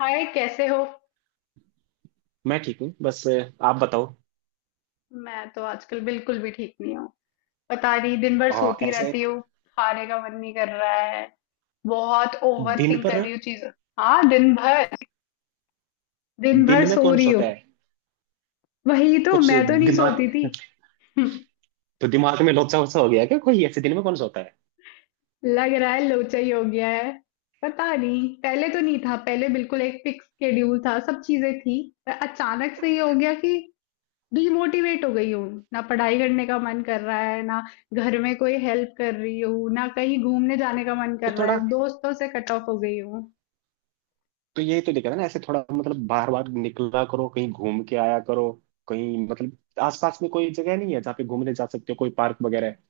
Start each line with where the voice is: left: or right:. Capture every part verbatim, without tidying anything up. left: हाय, कैसे हो।
right: मैं ठीक हूँ बस अ, आप बताओ।
left: मैं तो आजकल बिल्कुल भी ठीक नहीं हूँ। पता नहीं, दिन भर
right: अ,
left: सोती
right: ऐसे
left: रहती हूँ। खाने का मन नहीं कर रहा है। बहुत ओवर
right: दिन
left: थिंक कर
right: पर
left: रही हूँ चीजें। हाँ, दिन भर। दिन भर
right: दिन में
left: सो
right: कौन
left: रही हूँ।
right: सोता है?
left: वही तो,
right: कुछ।
left: मैं तो नहीं सोती
right: दिमाग।
left: थी।
right: तो दिमाग में लोचा वोचा हो गया क्या? कोई ऐसे दिन में कौन सोता है?
left: लग रहा है लोचा ही हो गया है। पता नहीं, पहले तो नहीं था। पहले बिल्कुल एक फिक्स शेड्यूल था, सब चीजें थी। पर अचानक से ये हो गया कि डिमोटिवेट हो गई हूँ। ना पढ़ाई करने का मन कर रहा है, ना घर में कोई हेल्प कर रही हूँ, ना कहीं घूमने जाने का मन कर
right: तो
left: रहा
right: थोड़ा।
left: है। दोस्तों से कट ऑफ हो गई हूँ।
right: तो ये तो दिखा है ना, ऐसे थोड़ा मतलब बाहर बाहर निकला करो, कहीं घूम के आया करो। कहीं मतलब आसपास में कोई जगह नहीं है जहाँ पे घूमने जा सकते हो? कोई पार्क वगैरह है?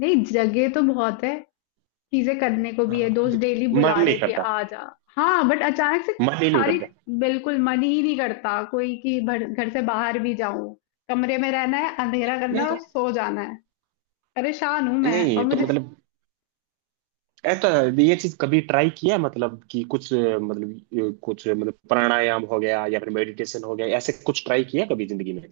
left: नहीं, जगह तो बहुत है। चीजें करने को भी है,
right: हाँ,
left: दोस्त डेली बुला
right: मन नहीं
left: रहे कि
right: करता।
left: आ जा। हाँ, बट अचानक से
right: मन ही नहीं
left: सारी
right: करता।
left: बिल्कुल मन ही नहीं करता कोई कि भर- घर से बाहर भी जाऊं। कमरे में रहना है, अंधेरा करना
right: नहीं
left: है
right: तो।
left: और सो जाना है। परेशान हूं मैं, और
right: नहीं तो
left: मुझे।
right: मतलब ऐसा। ये चीज कभी ट्राई किया है? मतलब कि कुछ अ, मतलब, अ, कुछ अ, मतलब प्राणायाम हो गया या फिर मेडिटेशन हो गया, ऐसे कुछ ट्राई किया कभी जिंदगी में?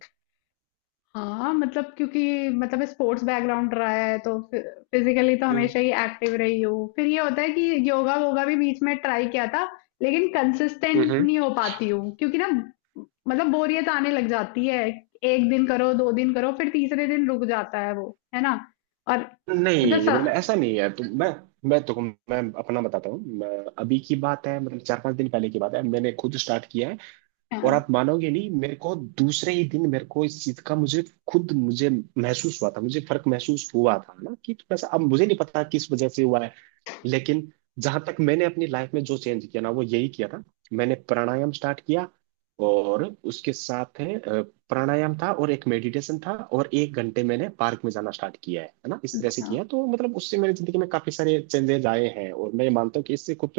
left: हाँ मतलब, क्योंकि मतलब स्पोर्ट्स बैकग्राउंड रहा है तो फिजिकली तो
right: हम्म।
left: हमेशा ही एक्टिव रही हूँ। फिर ये होता है कि योगा वोगा भी बीच में ट्राई किया था, लेकिन कंसिस्टेंट
right: हम्म।
left: नहीं हो पाती हूँ, क्योंकि ना मतलब बोरियत आने लग जाती है। एक दिन करो, दो दिन करो, फिर तीसरे दिन रुक जाता है, वो है ना। और
right: नहीं,
left: मतलब
right: ये
left: सा,
right: मतलब ऐसा नहीं है तो मैं, मैं तो मैं अपना बताता हूँ मैं। अभी की बात है, मतलब चार पांच दिन पहले की बात है, मैंने खुद स्टार्ट किया है। और
left: हाँ,
right: आप मानोगे नहीं मेरे को, दूसरे ही दिन मेरे को इस चीज का, मुझे खुद मुझे महसूस हुआ था, मुझे फर्क महसूस हुआ था ना कि थोड़ा सा। अब मुझे नहीं पता किस वजह से हुआ है, लेकिन जहां तक मैंने अपनी लाइफ में जो चेंज किया ना, वो यही किया था। मैंने प्राणायाम स्टार्ट किया, और उसके साथ है अ, प्राणायाम था और एक मेडिटेशन था, और एक घंटे मैंने पार्क में जाना स्टार्ट किया है है ना। इस तरह से
left: अच्छा।
right: किया, तो मतलब उससे मेरी जिंदगी में काफी सारे चेंजेस आए हैं और मैं ये मानता हूँ कि इससे कुछ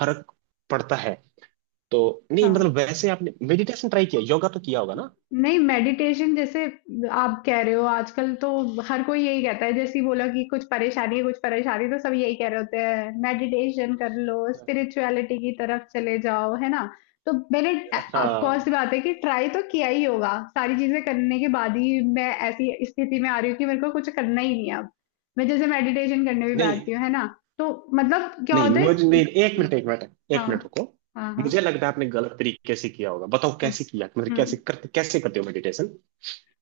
right: फर्क पड़ता है। तो नहीं मतलब,
left: हाँ,
right: वैसे आपने मेडिटेशन ट्राई किया, योगा तो किया होगा ना?
left: नहीं मेडिटेशन जैसे आप कह रहे हो, आजकल तो हर कोई यही कहता है। जैसे ही बोला कि कुछ परेशानी है, कुछ परेशानी, तो सब यही कह रहे होते हैं मेडिटेशन कर लो, स्पिरिचुअलिटी की तरफ चले जाओ, है ना। तो मैंने ऑफ कोर्स
right: हाँ।
left: बात है कि ट्राई तो किया ही होगा। सारी चीजें करने के बाद ही मैं ऐसी स्थिति में आ रही हूँ कि मेरे को कुछ करना ही नहीं है अब। मैं जैसे मेडिटेशन करने भी
right: नहीं,
left: बैठती हूँ, है ना, तो मतलब क्या
right: नहीं,
left: होता
right: मुझे
left: है।
right: नहीं। एक मिनट, एक मिनट, एक मिनट,
left: हाँ,
right: रुको।
left: हाँ, हाँ।
right: मुझे लगता है आपने गलत तरीके से किया होगा। बताओ कैसे
left: अच्छा।
right: किया, मतलब
left: हम्म।
right: कैसे करते कैसे करते हो मेडिटेशन?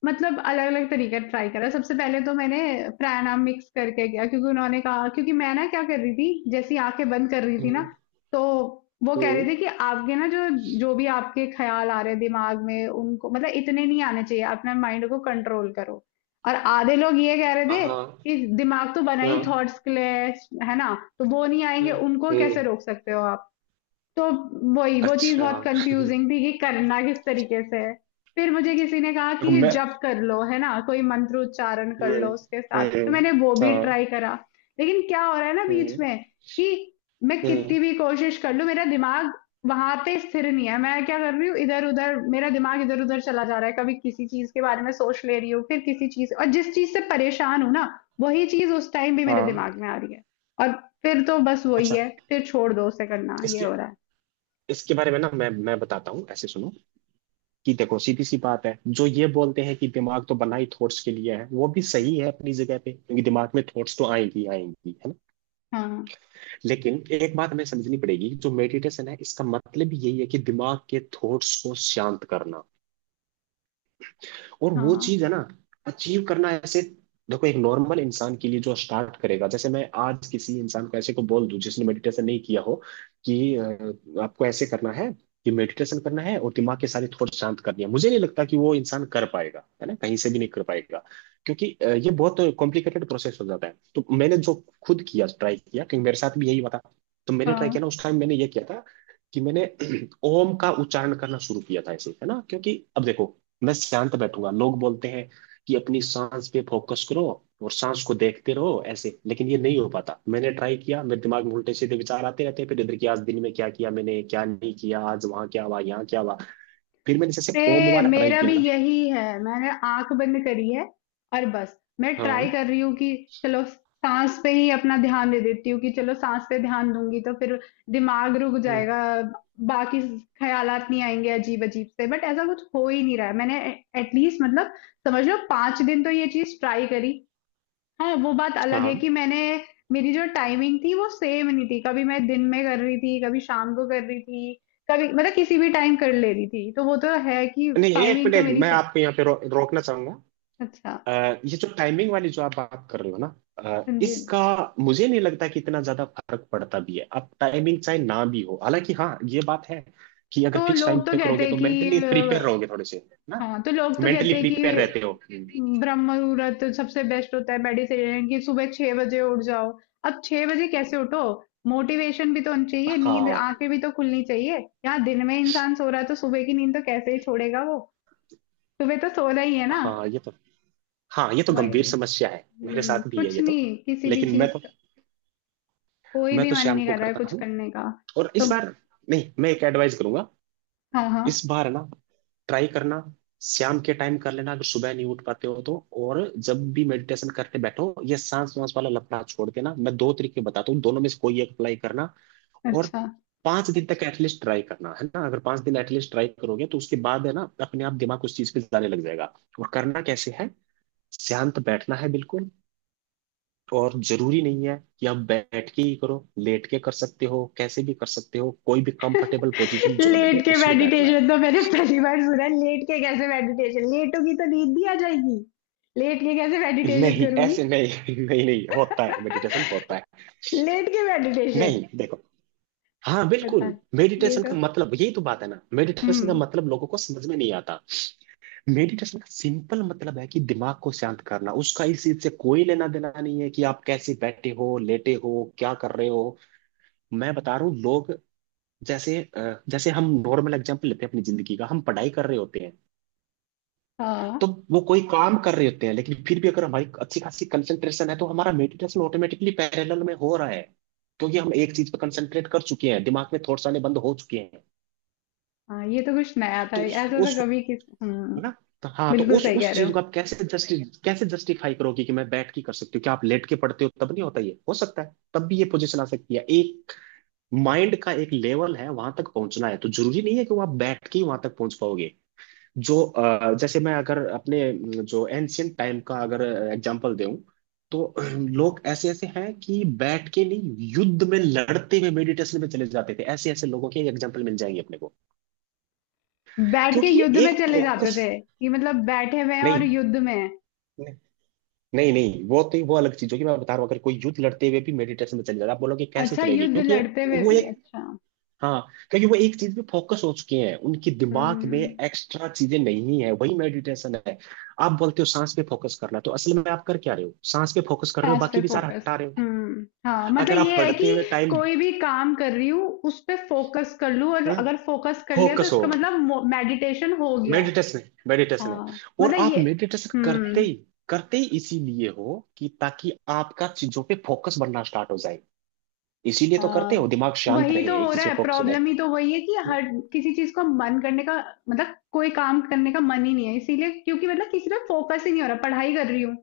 left: मतलब अलग-अलग तरीका ट्राई करा। सबसे पहले तो मैंने प्राणायाम मिक्स करके किया, क्योंकि उन्होंने कहा। क्योंकि मैं ना क्या कर रही थी, जैसे ही आँखें बंद कर रही थी ना,
right: हम्म।
left: तो वो कह रहे
right: हम्म,
left: थे कि आपके ना जो जो भी आपके ख़्याल आ रहे हैं दिमाग में, उनको मतलब इतने नहीं आने चाहिए, अपना माइंड को कंट्रोल करो। और आधे लोग ये कह रहे
right: हाँ,
left: थे
right: हाँ,
left: कि दिमाग तो बना ही
right: हाँ,
left: थॉट्स के लिए है, है ना? तो वो नहीं आएँगे, उनको कैसे
right: हम्म।
left: रोक सकते हो आप? तो वही वो चीज़
right: अच्छा।
left: बहुत
right: हम्म।
left: कंफ्यूजिंग थी कि करना किस तरीके से है। फिर मुझे किसी ने कहा
right: देखो
left: कि
right: मैं।
left: जप कर लो, है ना, कोई मंत्र उच्चारण कर
right: हम्म।
left: लो उसके साथ, तो
right: हम्म।
left: मैंने वो भी
right: हाँ।
left: ट्राई करा। लेकिन क्या हो रहा है ना बीच
right: हम्म।
left: में कि मैं
right: हम्म।
left: कितनी भी कोशिश कर लूं, मेरा दिमाग वहां पे स्थिर नहीं है। मैं क्या कर रही हूँ, इधर उधर मेरा दिमाग इधर उधर चला जा रहा है। कभी किसी चीज के बारे में सोच ले रही हूँ, फिर किसी चीज, और जिस चीज से परेशान हूँ ना, वही चीज उस टाइम भी मेरे
right: हाँ।
left: दिमाग में आ रही है। और फिर तो बस वही
right: अच्छा।
left: है, फिर छोड़ दो उसे, करना ये
right: इसके
left: हो रहा है।
right: इसके बारे में ना, मैं मैं बताता हूँ ऐसे, सुनो। कि देखो सीधी सी बात है, जो ये बोलते हैं कि दिमाग तो बना ही थॉट्स के लिए है, वो भी सही है अपनी जगह पे, क्योंकि दिमाग में थॉट्स तो आएंगी आएंगी है।
left: हाँ,
right: लेकिन एक बात हमें समझनी पड़ेगी, जो मेडिटेशन है, इसका मतलब यही है कि दिमाग के थॉट्स को शांत करना। और वो
left: हाँ,
right: चीज है ना अचीव करना, ऐसे। देखो, एक नॉर्मल इंसान के लिए जो स्टार्ट करेगा, जैसे मैं आज किसी इंसान को ऐसे को बोल दूं जिसने मेडिटेशन नहीं किया हो, कि अ, आपको ऐसे करना है कि मेडिटेशन करना है और दिमाग के सारे थॉट शांत करनी है, मुझे नहीं लगता कि वो इंसान कर पाएगा, है ना, कहीं से भी नहीं कर पाएगा। क्योंकि अ, ये बहुत कॉम्प्लिकेटेड प्रोसेस हो जाता है। तो मैंने जो खुद किया, ट्राई किया, क्योंकि मेरे साथ भी यही हुआ था, तो मैंने ट्राई किया
left: हाँ।
right: ना, उस टाइम मैंने ये किया था कि मैंने ओम का उच्चारण करना शुरू किया था, ऐसे, है ना। क्योंकि अब देखो, मैं शांत बैठूंगा, लोग बोलते हैं कि अपनी सांस पे फोकस करो और सांस को देखते रहो ऐसे, लेकिन ये नहीं हो पाता। मैंने ट्राई किया, मेरे दिमाग में उल्टे सीधे विचार आते रहते हैं, फिर इधर की आज दिन में क्या किया, मैंने क्या नहीं किया, आज वहां क्या हुआ, यहाँ क्या हुआ। फिर मैंने जैसे ओम
left: ए,
right: वाला ट्राई
left: मेरा
right: किया
left: भी
right: ना।
left: यही है। मैंने आंख बंद करी है और बस मैं
right: हाँ।
left: ट्राई कर रही हूँ कि चलो सांस पे ही अपना ध्यान दे देती हूँ। कि चलो सांस पे ध्यान दूंगी तो फिर दिमाग रुक
right: हम्म,
left: जाएगा, बाकी ख्यालात नहीं आएंगे अजीब अजीब से। बट ऐसा कुछ हो ही नहीं रहा है। मैंने एटलीस्ट मतलब समझ लो पाँच दिन तो ये चीज ट्राई करी। हाँ, वो बात अलग है
right: हाँ।
left: कि मैंने, मेरी जो टाइमिंग थी वो सेम नहीं थी। कभी मैं दिन में कर रही थी, कभी शाम को कर रही थी, कभी मतलब किसी भी टाइम कर ले रही थी। तो वो तो है कि
right: नहीं, एक
left: टाइमिंग तो
right: मिनट,
left: मेरी
right: मैं
left: सही।
right: आपको यहाँ पे रो, रोकना चाहूंगा।
left: अच्छा।
right: अ, ये जो टाइमिंग वाली जो आप बात कर रहे हो ना, अ,
left: हाँ जी।
right: इसका मुझे नहीं लगता कि इतना ज्यादा फर्क पड़ता भी है। अब टाइमिंग चाहे ना भी हो, हालांकि हाँ, ये बात है कि अगर
left: तो
right: फिक्स टाइम
left: लोग तो
right: पे
left: कहते
right: करोगे
left: हैं
right: तो मेंटली
left: कि
right: प्रिपेयर
left: अ,
right: रहोगे थोड़े से ना,
left: हाँ, तो लोग तो
right: मेंटली
left: कहते हैं कि
right: प्रिपेयर रहते हो। हम्म।
left: ब्रह्म मुहूर्त सबसे बेस्ट होता है मेडिटेशन कि सुबह छह बजे उठ जाओ। अब छह बजे कैसे उठो। मोटिवेशन भी तो होनी चाहिए, नींद,
right: हाँ,
left: आंखें भी तो खुलनी चाहिए। यहाँ दिन में इंसान सो रहा है, तो सुबह की नींद तो कैसे ही छोड़ेगा वो। सुबह तो सोना ही है ना।
right: हाँ ये तो। हाँ ये तो गंभीर
left: वही।
right: समस्या है, मेरे
left: हम्म
right: साथ भी है
left: कुछ
right: ये तो।
left: नहीं, किसी भी
right: लेकिन मैं
left: चीज
right: तो,
left: का कोई
right: मैं
left: भी
right: तो
left: मन
right: शाम
left: नहीं
right: को
left: कर रहा है,
right: करता
left: कुछ
right: हूँ।
left: करने का।
right: और इस
left: तो
right: बार, नहीं मैं एक एडवाइस करूंगा,
left: हाँ, हाँ।
right: इस बार ना ट्राई करना, शाम के टाइम कर लेना अगर सुबह नहीं उठ पाते हो तो। और जब भी मेडिटेशन करते बैठो, ये सांस वांस वाला लफड़ा छोड़ देना। मैं दो तरीके बताता हूँ, दोनों में से कोई एक अप्लाई करना। और
left: अच्छा।
right: पांच दिन तक एटलीस्ट ट्राई करना है ना, अगर पांच दिन एटलीस्ट ट्राई करोगे तो उसके बाद है ना, अपने आप दिमाग उस चीज पे जाने लग जाएगा। और करना कैसे है, शांत बैठना है बिल्कुल। और जरूरी नहीं है कि आप बैठ के ही करो, लेट के कर सकते हो, कैसे भी कर सकते हो, कोई भी कंफर्टेबल पोजीशन जो
left: लेट
right: लगे
left: के
right: उसमें बैठना है।
left: मेडिटेशन तो मैंने पहली बार सुना है। लेट के कैसे मेडिटेशन, लेटोगी तो नींद भी आ जाएगी। लेट के कैसे मेडिटेशन
right: नहीं
left: करूंगी।
right: ऐसे नहीं, नहीं, नहीं होता है मेडिटेशन, होता है।
left: लेट के मेडिटेशन।
right: नहीं देखो, हाँ
left: पता
right: बिल्कुल।
left: है, ये
right: मेडिटेशन
left: तो।
right: का मतलब यही तो बात है ना, मेडिटेशन का
left: हम्म।
right: मतलब लोगों को समझ में नहीं आता। मेडिटेशन का सिंपल मतलब है कि दिमाग को शांत करना, उसका इस चीज से कोई लेना देना नहीं है कि आप कैसे बैठे हो, लेटे हो, क्या कर रहे हो। मैं बता रहा हूँ लोग, जैसे अ, जैसे हम नॉर्मल एग्जाम्पल लेते हैं अपनी जिंदगी का, हम पढ़ाई कर रहे होते हैं
left: हाँ,
right: तो वो, कोई काम कर रहे होते हैं, लेकिन फिर भी अगर हमारी अच्छी खासी कंसंट्रेशन है तो हमारा मेडिटेशन ऑटोमेटिकली पैरेलल में हो रहा है, क्योंकि हम एक चीज पर कंसंट्रेट कर चुके हैं, दिमाग में थॉट्स आने बंद हो चुके हैं।
left: हाँ, ये तो कुछ नया था,
right: तो
left: ऐसा
right: उसको
left: तो
right: उसको
left: कभी किस हम्म।
right: है ना, तो हाँ, तो
left: बिल्कुल
right: उस
left: सही कह
right: उस
left: रहे
right: चीज
left: हो।
right: को आप कैसे जस्टि कैसे जस्टिफाई करोगे कि मैं बैठ के कर सकती हूँ? क्या आप लेट के पढ़ते हो तब नहीं होता? ये हो सकता है तब भी, ये पोजीशन आ सकती है। एक माइंड का एक लेवल है, वहां तक पहुंचना है, तो जरूरी नहीं है कि वो आप बैठ के ही वहां तक पहुंच पाओगे। जो अ, जैसे मैं अगर अपने अम, जो एंशियंट टाइम का अगर एग्जांपल दूं तो अ, लोग ऐसे ऐसे हैं कि बैठ के नहीं, युद्ध में लड़ते हुए मेडिटेशन में चले जाते थे। ऐसे ऐसे लोगों के एग्जांपल मिल जाएंगे अपने को,
left: बैठ के
right: क्योंकि ये
left: युद्ध में
right: एक
left: चले जाते
right: फोकस।
left: थे कि मतलब बैठे हुए हैं और
right: नहीं,
left: युद्ध में हैं।
right: नहीं, नहीं, नहीं, वो तो वो अलग चीज होगी। मैं बता रहा हूँ, अगर कोई युद्ध लड़ते हुए भी मेडिटेशन में चले जाता आप बोलोगे कैसे
left: अच्छा,
right: चलेगी,
left: युद्ध
right: क्योंकि ये,
left: लड़ते हुए
right: वो
left: भी,
right: एक,
left: अच्छा।
right: हाँ, क्योंकि वो एक चीज पे फोकस हो चुके हैं, उनके दिमाग में
left: हम्म।
right: एक्स्ट्रा चीजें नहीं है, वही मेडिटेशन है। आप बोलते हो सांस पे फोकस करना, तो असल में आप कर क्या रहे हो? सांस पे फोकस कर रहे हो,
left: पास पे
right: बाकी विचार
left: फोकस।
right: हटा रहे हो।
left: हम्म हाँ मतलब
right: अगर आप
left: ये है कि
right: पढ़ते हुए टाइम
left: कोई भी काम कर रही हूँ उस पे फोकस कर लूँ, और अगर फोकस कर लिया तो
right: फोकस
left: इसका
right: हो,
left: मतलब मेडिटेशन हो गया है।
right: मेडिटेशन है, मेडिटेशन है।
left: हाँ,
right: और
left: मतलब
right: आप
left: ये।
right: मेडिटेशन करते
left: हम्म।
right: ही करते ही इसीलिए हो कि ताकि आपका चीजों पे फोकस बनना स्टार्ट हो जाए। इसीलिए तो करते
left: हाँ,
right: हो, दिमाग
left: तो
right: शांत
left: वही
right: रहे,
left: तो
right: एक
left: हो
right: चीज
left: रहा
right: पे
left: है।
right: फोकस हो जाए।
left: प्रॉब्लम ही तो वही है कि हर किसी चीज को मन करने का, मतलब कोई काम करने का मन ही नहीं है, इसीलिए। क्योंकि मतलब किसी पे फोकस ही नहीं हो रहा। पढ़ाई कर रही हूँ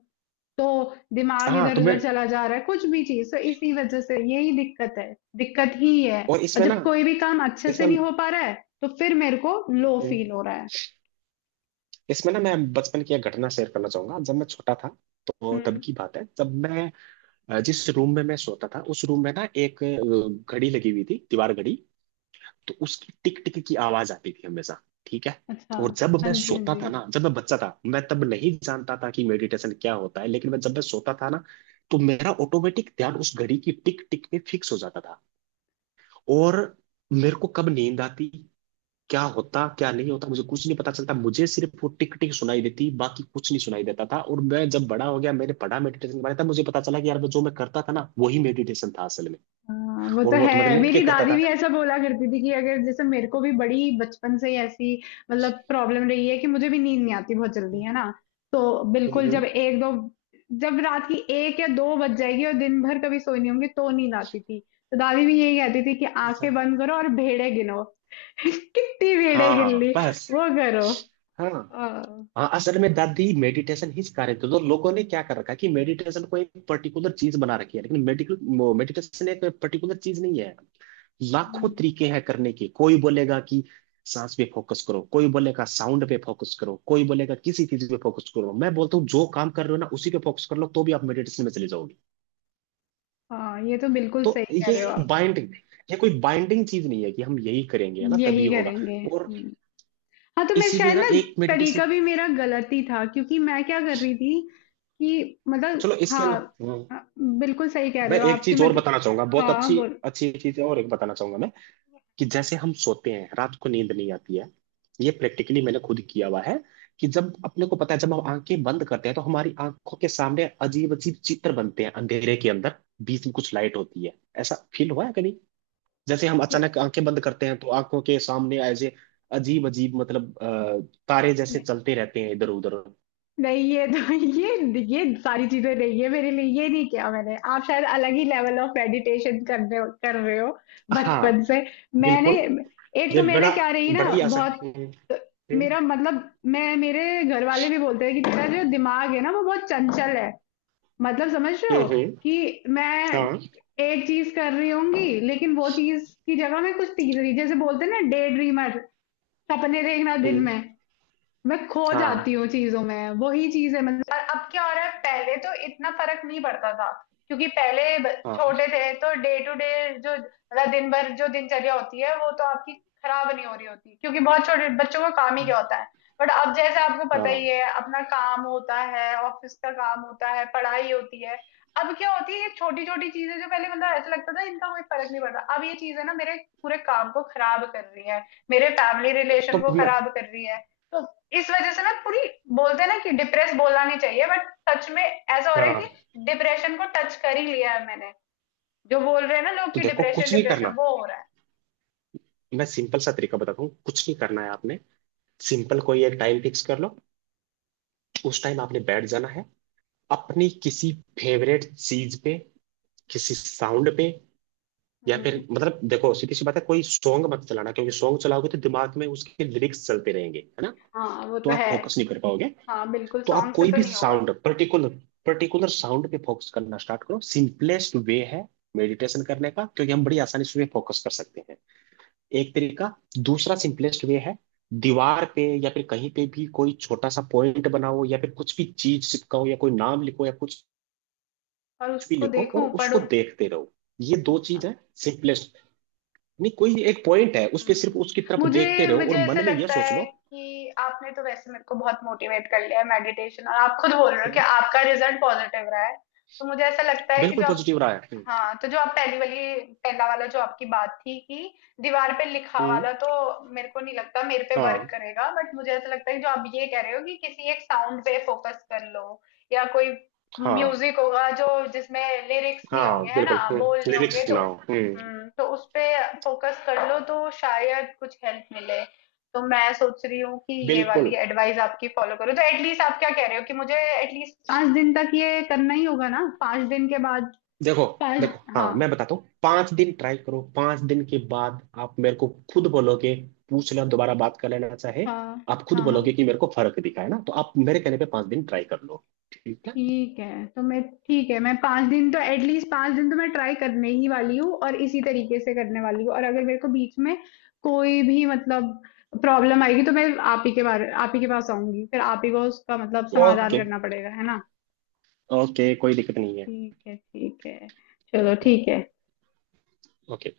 left: तो दिमाग
right: हाँ
left: इधर
right: तो मैं,
left: उधर चला जा रहा है, कुछ भी चीज। तो इसी वजह से यही दिक्कत है, दिक्कत ही ये है।
right: और
left: और
right: इसमें ना
left: जब कोई भी काम अच्छे से
right: इसमें
left: नहीं हो पा रहा है तो फिर मेरे को लो
right: हम्म,
left: फील हो रहा है।
right: इसमें ना मैं बचपन की एक घटना शेयर करना चाहूंगा। जब मैं छोटा था, तो तब
left: हम्म।
right: की बात है, जब मैं अ, जिस रूम में मैं सोता था, उस रूम में ना एक अ, घड़ी लगी हुई थी, दीवार घड़ी। तो उसकी टिक टिक की आवाज आती थी हमेशा, ठीक है।
left: अच्छा।
right: और जब
left: हाँ
right: मैं
left: जी, हाँ
right: सोता
left: जी।
right: था ना, जब मैं बच्चा था, मैं तब नहीं जानता था कि मेडिटेशन क्या होता है, लेकिन मैं, जब मैं सोता था ना, तो मेरा ऑटोमेटिक ध्यान उस घड़ी की टिक टिक पे फिक्स हो जाता था। और मेरे को कब नींद आती, क्या होता, क्या नहीं होता, मुझे कुछ नहीं पता चलता, मुझे सिर्फ वो टिक टिक सुनाई देती, बाकी कुछ नहीं सुनाई देता था। और मैं जब बड़ा हो गया, मैंने पढ़ा मेडिटेशन के बारे में, तब मुझे पता चला कि यार वो जो मैं करता था ना, वही मेडिटेशन था असल में।
left: हाँ, वो
right: और
left: तो
right: वो तो मैं
left: है।
right: लेट
left: मेरी
right: के करता
left: दादी
right: था।
left: भी ऐसा बोला करती थी कि अगर, जैसे मेरे को भी बड़ी बचपन से ही ऐसी मतलब प्रॉब्लम रही है कि मुझे भी नींद नहीं आती बहुत जल्दी, है ना। तो
right: हम्म।
left: बिल्कुल, जब
right: हम्म।
left: एक दो जब रात की एक या दो बज जाएगी और दिन भर कभी सोई नहीं होंगी तो नींद आती थी। तो दादी भी यही कहती थी कि
right: अच्छा।
left: आंखें बंद करो और भेड़े गिनो। कितनी भेड़े गिन
right: हाँ
left: ली,
right: बस।
left: वो करो।
right: हाँ। हाँ,
left: हाँ।
right: असल में दादी मेडिटेशन ही सिखा रहे थे। तो लोगों ने क्या कर रखा है कि मेडिटेशन को एक पर्टिकुलर चीज बना रखी है, लेकिन मेडिकल, मेडिटेशन एक पर्टिकुलर चीज नहीं है, लाखों
left: हम्म,
right: तरीके हैं करने के। कोई बोलेगा कि सांस पे फोकस करो, कोई बोलेगा साउंड पे फोकस करो, कोई बोलेगा किसी चीज पे फोकस करो, मैं बोलता हूँ जो काम कर रहे हो ना उसी पे फोकस कर लो तो भी आप मेडिटेशन में चले जाओगे।
left: हाँ, ये तो बिल्कुल
right: तो
left: सही कह
right: ये
left: रहे हो
right: एक
left: आप।
right: बाइंडिंग, ये कोई बाइंडिंग चीज नहीं है कि हम यही करेंगे है ना तभी
left: यही
right: होगा।
left: करेंगे।
right: और
left: हम्म। हाँ, तो मैं
right: इसीलिए
left: शायद
right: ना
left: ना,
right: एक मेडिटेशन,
left: तरीका भी मेरा गलत ही था, क्योंकि मैं क्या कर रही थी कि मतलब
right: चलो इसके ना,
left: हाँ, अ, बिल्कुल सही कह रहे
right: मैं
left: हो
right: एक
left: आपकी
right: चीज और
left: मतलब।
right: बताना चाहूंगा, बहुत
left: हाँ,
right: अच्छी।
left: बोल।
right: अच्छी चीज और एक बताना चाहूंगा मैं, कि जैसे हम सोते हैं रात को नींद नहीं आती है, ये प्रैक्टिकली मैंने खुद किया हुआ है, कि जब अपने को पता है, जब हम आंखें बंद करते हैं तो हमारी आंखों के सामने अजीब अजीब चित्र बनते हैं अंधेरे के अंदर, बीच में कुछ लाइट होती है। ऐसा फील हुआ है कभी? जैसे हम
left: कि-
right: अचानक आंखें बंद करते हैं तो आंखों के सामने ऐसे अजीब अजीब मतलब अ, तारे जैसे
left: नहीं,
right: चलते रहते हैं इधर उधर।
left: नहीं, ये तो ये ये सारी चीजें नहीं है मेरे लिए, ये नहीं किया मैंने। आप शायद अलग ही लेवल ऑफ मेडिटेशन करने कर रहे हो बचपन
right: हाँ
left: से। मैंने,
right: बिल्कुल,
left: एक
right: ये
left: तो मैं ना
right: बड़ा,
left: क्या रही ना
right: बड़ा ही आसान।
left: बहुत,
right: हम्म। हम्म।
left: मेरा मतलब, मैं, मेरे घर वाले भी बोलते हैं कि तेरा जो दिमाग है ना वो बहुत चंचल है। मतलब समझ रहे
right: हम्म।
left: हो
right: हम्म,
left: कि मैं
right: हाँ।
left: एक चीज कर रही होंगी लेकिन वो चीज की जगह मैं कुछ तीसरी, जैसे बोलते हैं ना, डे ड्रीमर, सपने देखना दिन
right: हम्म।
left: में। मैं खो
right: हाँ।
left: जाती हूँ चीजों में, वही चीज है मतलब। और अब क्या हो रहा है, पहले तो इतना फर्क नहीं पड़ता था, क्योंकि पहले ब-
right: हाँ।
left: छोटे थे, तो डे टू डे जो मतलब दिन भर जो दिनचर्या होती है वो तो आपकी खराब नहीं हो रही होती, क्योंकि बहुत छोटे बच्चों का काम ही क्या होता है। बट अब जैसे आपको पता
right: हाँ
left: ही है, अपना काम होता है, ऑफिस का काम होता है, पढ़ाई होती है। अब क्या होती है ये छोटी छोटी चीजें जो पहले मतलब ऐसा लगता था इनका कोई फर्क नहीं पड़ता, अब ये चीजें ना मेरे पूरे काम को खराब कर रही है, मेरे फैमिली रिलेशन
right: तो
left: को
right: मैं,
left: खराब कर रही है। तो इस वजह से ना पूरी, बोलते हैं ना कि डिप्रेस बोलना नहीं चाहिए, बट सच में ऐसा हो रहा है कि
right: हाँ
left: डिप्रेशन को टच कर ही लिया है मैंने। जो बोल रहे हैं ना लोग
right: तो
left: कि
right: देखो
left: डिप्रेशन,
right: कुछ नहीं
left: डिप्रेशन
right: करना।
left: वो हो रहा है।
right: मैं सिंपल सा तरीका बताता हूँ, कुछ नहीं करना है आपने, सिंपल। कोई एक टाइम फिक्स कर लो, उस टाइम आपने बैठ जाना है, अपनी किसी फेवरेट चीज पे, किसी साउंड पे, या फिर
left: हम्म।
right: मतलब देखो सीधी सी बात है, कोई सॉन्ग मत चलाना क्योंकि सॉन्ग चलाओगे तो दिमाग में उसके लिरिक्स चलते रहेंगे है ना,
left: हाँ, वो
right: तो
left: तो
right: आप
left: है।
right: फोकस नहीं कर पाओगे।
left: हाँ, बिल्कुल,
right: तो आप
left: सॉन्ग से
right: कोई
left: तो
right: भी
left: नहीं होगा।
right: साउंड, पर्टिकुलर पर्टिकुलर साउंड पे फोकस करना स्टार्ट करो, सिंपलेस्ट वे है मेडिटेशन करने का, क्योंकि हम बड़ी आसानी से फोकस कर सकते हैं, एक तरीका। दूसरा सिंपलेस्ट वे है, दीवार पे या फिर कहीं पे भी कोई छोटा सा पॉइंट बनाओ, या फिर कुछ भी चीज चिपकाओ, या कोई नाम लिखो, या कुछ
left: और
right: भी
left: उसको
right: लिखो, और
left: देखूं,
right: उसको
left: पढूं।
right: देखते रहो। ये दो
left: अच्छा।
right: चीज है, सिंपलेस्ट। नहीं, कोई एक पॉइंट है उस पे सिर्फ
left: हम्म।
right: उसकी तरफ देखते
left: मुझे
right: रहो और
left: मुझे ऐसा
right: मन में ये
left: लगता
right: सोच
left: है
right: लो।
left: कि आपने तो वैसे मेरे को बहुत मोटिवेट कर लिया है मेडिटेशन, और आप खुद बोल रहे हो कि
right: हम्म,
left: आपका रिजल्ट पॉजिटिव रहा है, तो मुझे ऐसा लगता है कि
right: बिल्कुल
left: जो,
right: पॉजिटिव रहा है, हम्म।
left: हाँ, तो जो आप पहली वाली पहला वाला जो आपकी बात थी कि दीवार पे लिखा
right: हम्म,
left: वाला, तो मेरे को नहीं लगता मेरे पे वर्क
right: हाँ,
left: करेगा। बट मुझे ऐसा लगता है जो आप ये कह रहे हो कि किसी एक साउंड पे फोकस कर लो, या कोई
right: हाँ,
left: म्यूजिक होगा जो जिसमें लिरिक्स नहीं
right: हाँ
left: होंगे, है ना,
right: बिल्कुल,
left: बोल नहीं होंगे,
right: लिरिक्स
left: तो
right: सुनाओ, हम्म
left: हम्म, तो उस पे फोकस कर लो, तो शायद कुछ हेल्प मिले। तो मैं सोच रही हूँ कि ये
right: बिल्कुल।
left: वाली एडवाइस आपकी फॉलो करो, तो एटलीस्ट, आप क्या कह रहे हो कि मुझे एटलीस्ट पाँच दिन तक ये करना ही होगा ना, पाँच दिन के बाद।
right: देखो,
left: पाँच
right: देखो,
left: हाँ,
right: हाँ मैं बताता हूँ, पांच दिन ट्राई करो, पांच दिन के बाद आप मेरे को खुद बोलोगे, पूछ लेना दोबारा बात कर लेना चाहे।
left: हाँ,
right: आप खुद
left: हाँ, हाँ,
right: बोलोगे कि मेरे को फर्क दिखा, है ना, तो आप मेरे कहने पे पांच दिन ट्राई कर लो। ठीक है?
left: ठीक है। तो मैं, ठीक है मैं पाँच दिन तो, एटलीस्ट पाँच दिन तो मैं ट्राई करने ही वाली हूँ, और इसी तरीके से करने वाली हूँ। और अगर मेरे को बीच में कोई भी मतलब प्रॉब्लम आएगी तो मैं, आप ही के बारे आप ही के पास आऊंगी, फिर आप ही को उसका मतलब समाधान
right: ओके,
left: करना पड़ेगा, है ना।
right: ओके, कोई दिक्कत नहीं है।
left: ठीक है, ठीक है,
right: तो
left: चलो
right: ओके,
left: ठीक है।
right: ओके।